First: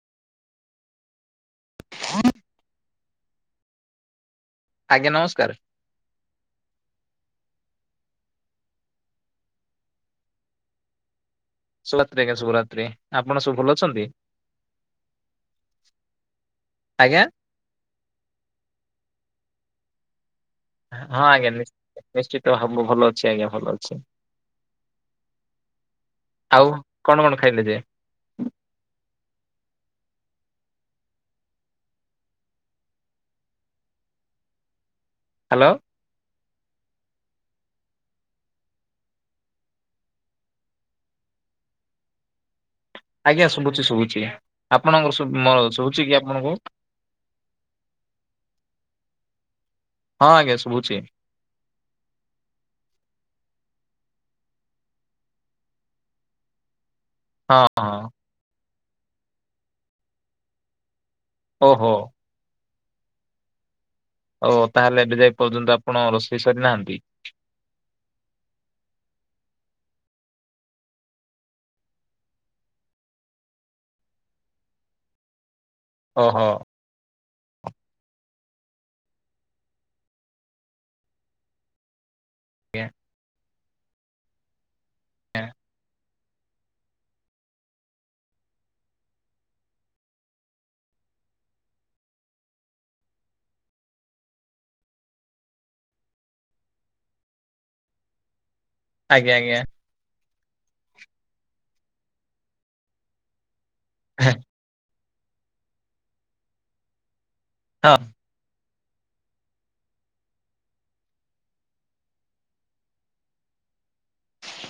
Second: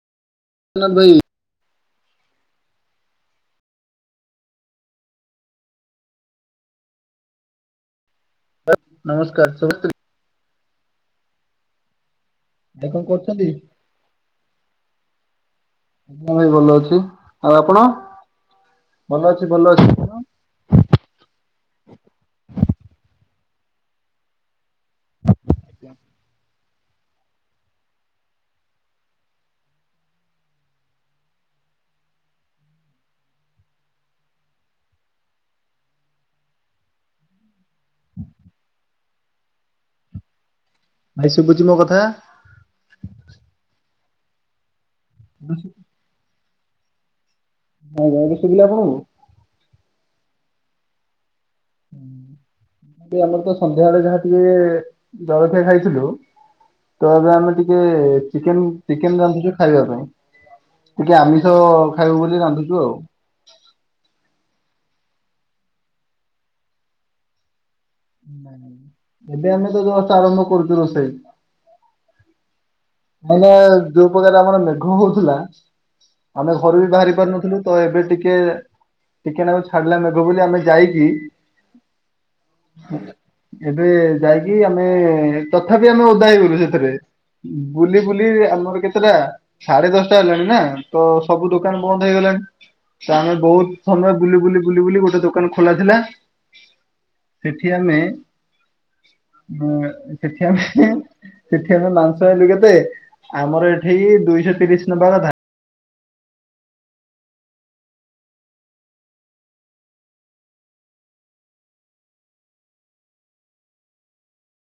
[unintelligible] [inaudible] ଆଜ୍ଞା, ନମସ୍କାର। ନମସ୍କାର, ଶୁଭୁଛି। ଶୁଭରାତ୍ରି। ଆଜ୍ଞା, ଶୁଭରାତ୍ରି। ଭାଇ କଣ ଆପଣ କରୁଛନ୍ତି? ସବୁ ଭଲ ଅଛନ୍ତି। ଭାଇ, ଭଲ ଅଛି। ଆଜ୍ଞା? ଆଉ ଆପଣ। ହଁ, ଆଜ୍ଞା। ନିଶ୍-ନିଶ୍ଚିତ ଭାବୁ ଭଲ ଅଛି। ଆଜ୍ଞା, ଭଲ ଅଛି। ଆଜ୍ଞା। ଆଉ କଣ କଣ ଖାଇଲେ ଯେ? ହ୍ୟାଲୋ। ଭାଇ, ଶୁଭୁଛି ମୋ କଥା। ଆଜ୍ଞା, ଶୁଭୁଛି। ଶୁଭୁଛି, ଆପଣଙ୍କର ଶୁଭୁ-ଶୁଭୁଛି କି ଆପଣଙ୍କୁ। ଭଲଭାବେ ଶୁଭିଲା ଆଣଙ୍କୁ। ହଁ, ଆଜ୍ଞା ଶୁଭୁଛି। ହୁଁ। ଆମର ତ ସନ୍ଧ୍ୟାବେଳେ ଯାହା ଟିକେ ଜଳଖିଆ ଖାଇଥିଲୁ। ତ ଏବେ ଆମେ ହଁ ଟିକେ ହଁ। ଚିକେନ ଚିକେନ ରାନ୍ଧିଚୁ ଖାଇବା ପାଇଁ। ଟିକେ ଆମିଷ ମାଛ ଓହୋ ଖାଇବୁ ବୋଲି ରାନ୍ଧୁଛୁ ଆଉ। ଓ, ତା ହେଲେ ଏବେ ଯାଏ ପର୍ଯ୍ୟନ୍ତ ଆପଣ ରୋଷେଇ ସାରିନାହାନ୍ତି। ନାଇଁ ନାଇଁ, ଏବେ ଆମେ ଦି ଜଣ ଆରମ୍ଭ କରୁଛୁ ରୋଷେଇ। ହେଲେ ଯୋଉ ପ୍ରକାର ଆମର ମେଘ ହଉଥିଲା, ଓହୋ। ଆମେ ଘରୁ ବି ବାହାରି ପାରୁନଥିଲୁ। ତ ଏବେ ଟିକେ, ଟିକେ ନାକୁ ଛାଡିଲା ମେଘ ବୋଲି ଆମେ ଯାଇକି ଆଜ୍ଞା [inaudible] ଏବେ ଯାଇକି ଆମେ ତଥାପି ଆମେ ଓଦା ହେଇଗଲୁ ସେଥେରେ। ବୁଲି ବୁଲି ଆମର କେତେଟା? ସାଢେ ଦଶଟା ହେଲାଣି ନା। ତ, ସବୁ ଦୋକାନ ବନ୍ଦ ହେଇଗଲାଣି। ତ, ଆମେ ବହୁତ ସମୟ ବୁଲି ବୁଲି ବୁଲି ବୁଲି ଗୋଟେ ଦୋକାନ ଖୋଲା ଥିଲା। ସେଠି ଆମେ ଆଜ୍ଞା ଆଜ୍ଞା। ହଁ, ସେଠି ଆମେ, ସେଠି ଆମେ ମାଂସ ଆଇଁଲୁ କେତେ? ଆମର ସେଇ ଦୁଇ ଶହ ତିରିଶ ଖଣ୍ଡ ଧା [inaudible]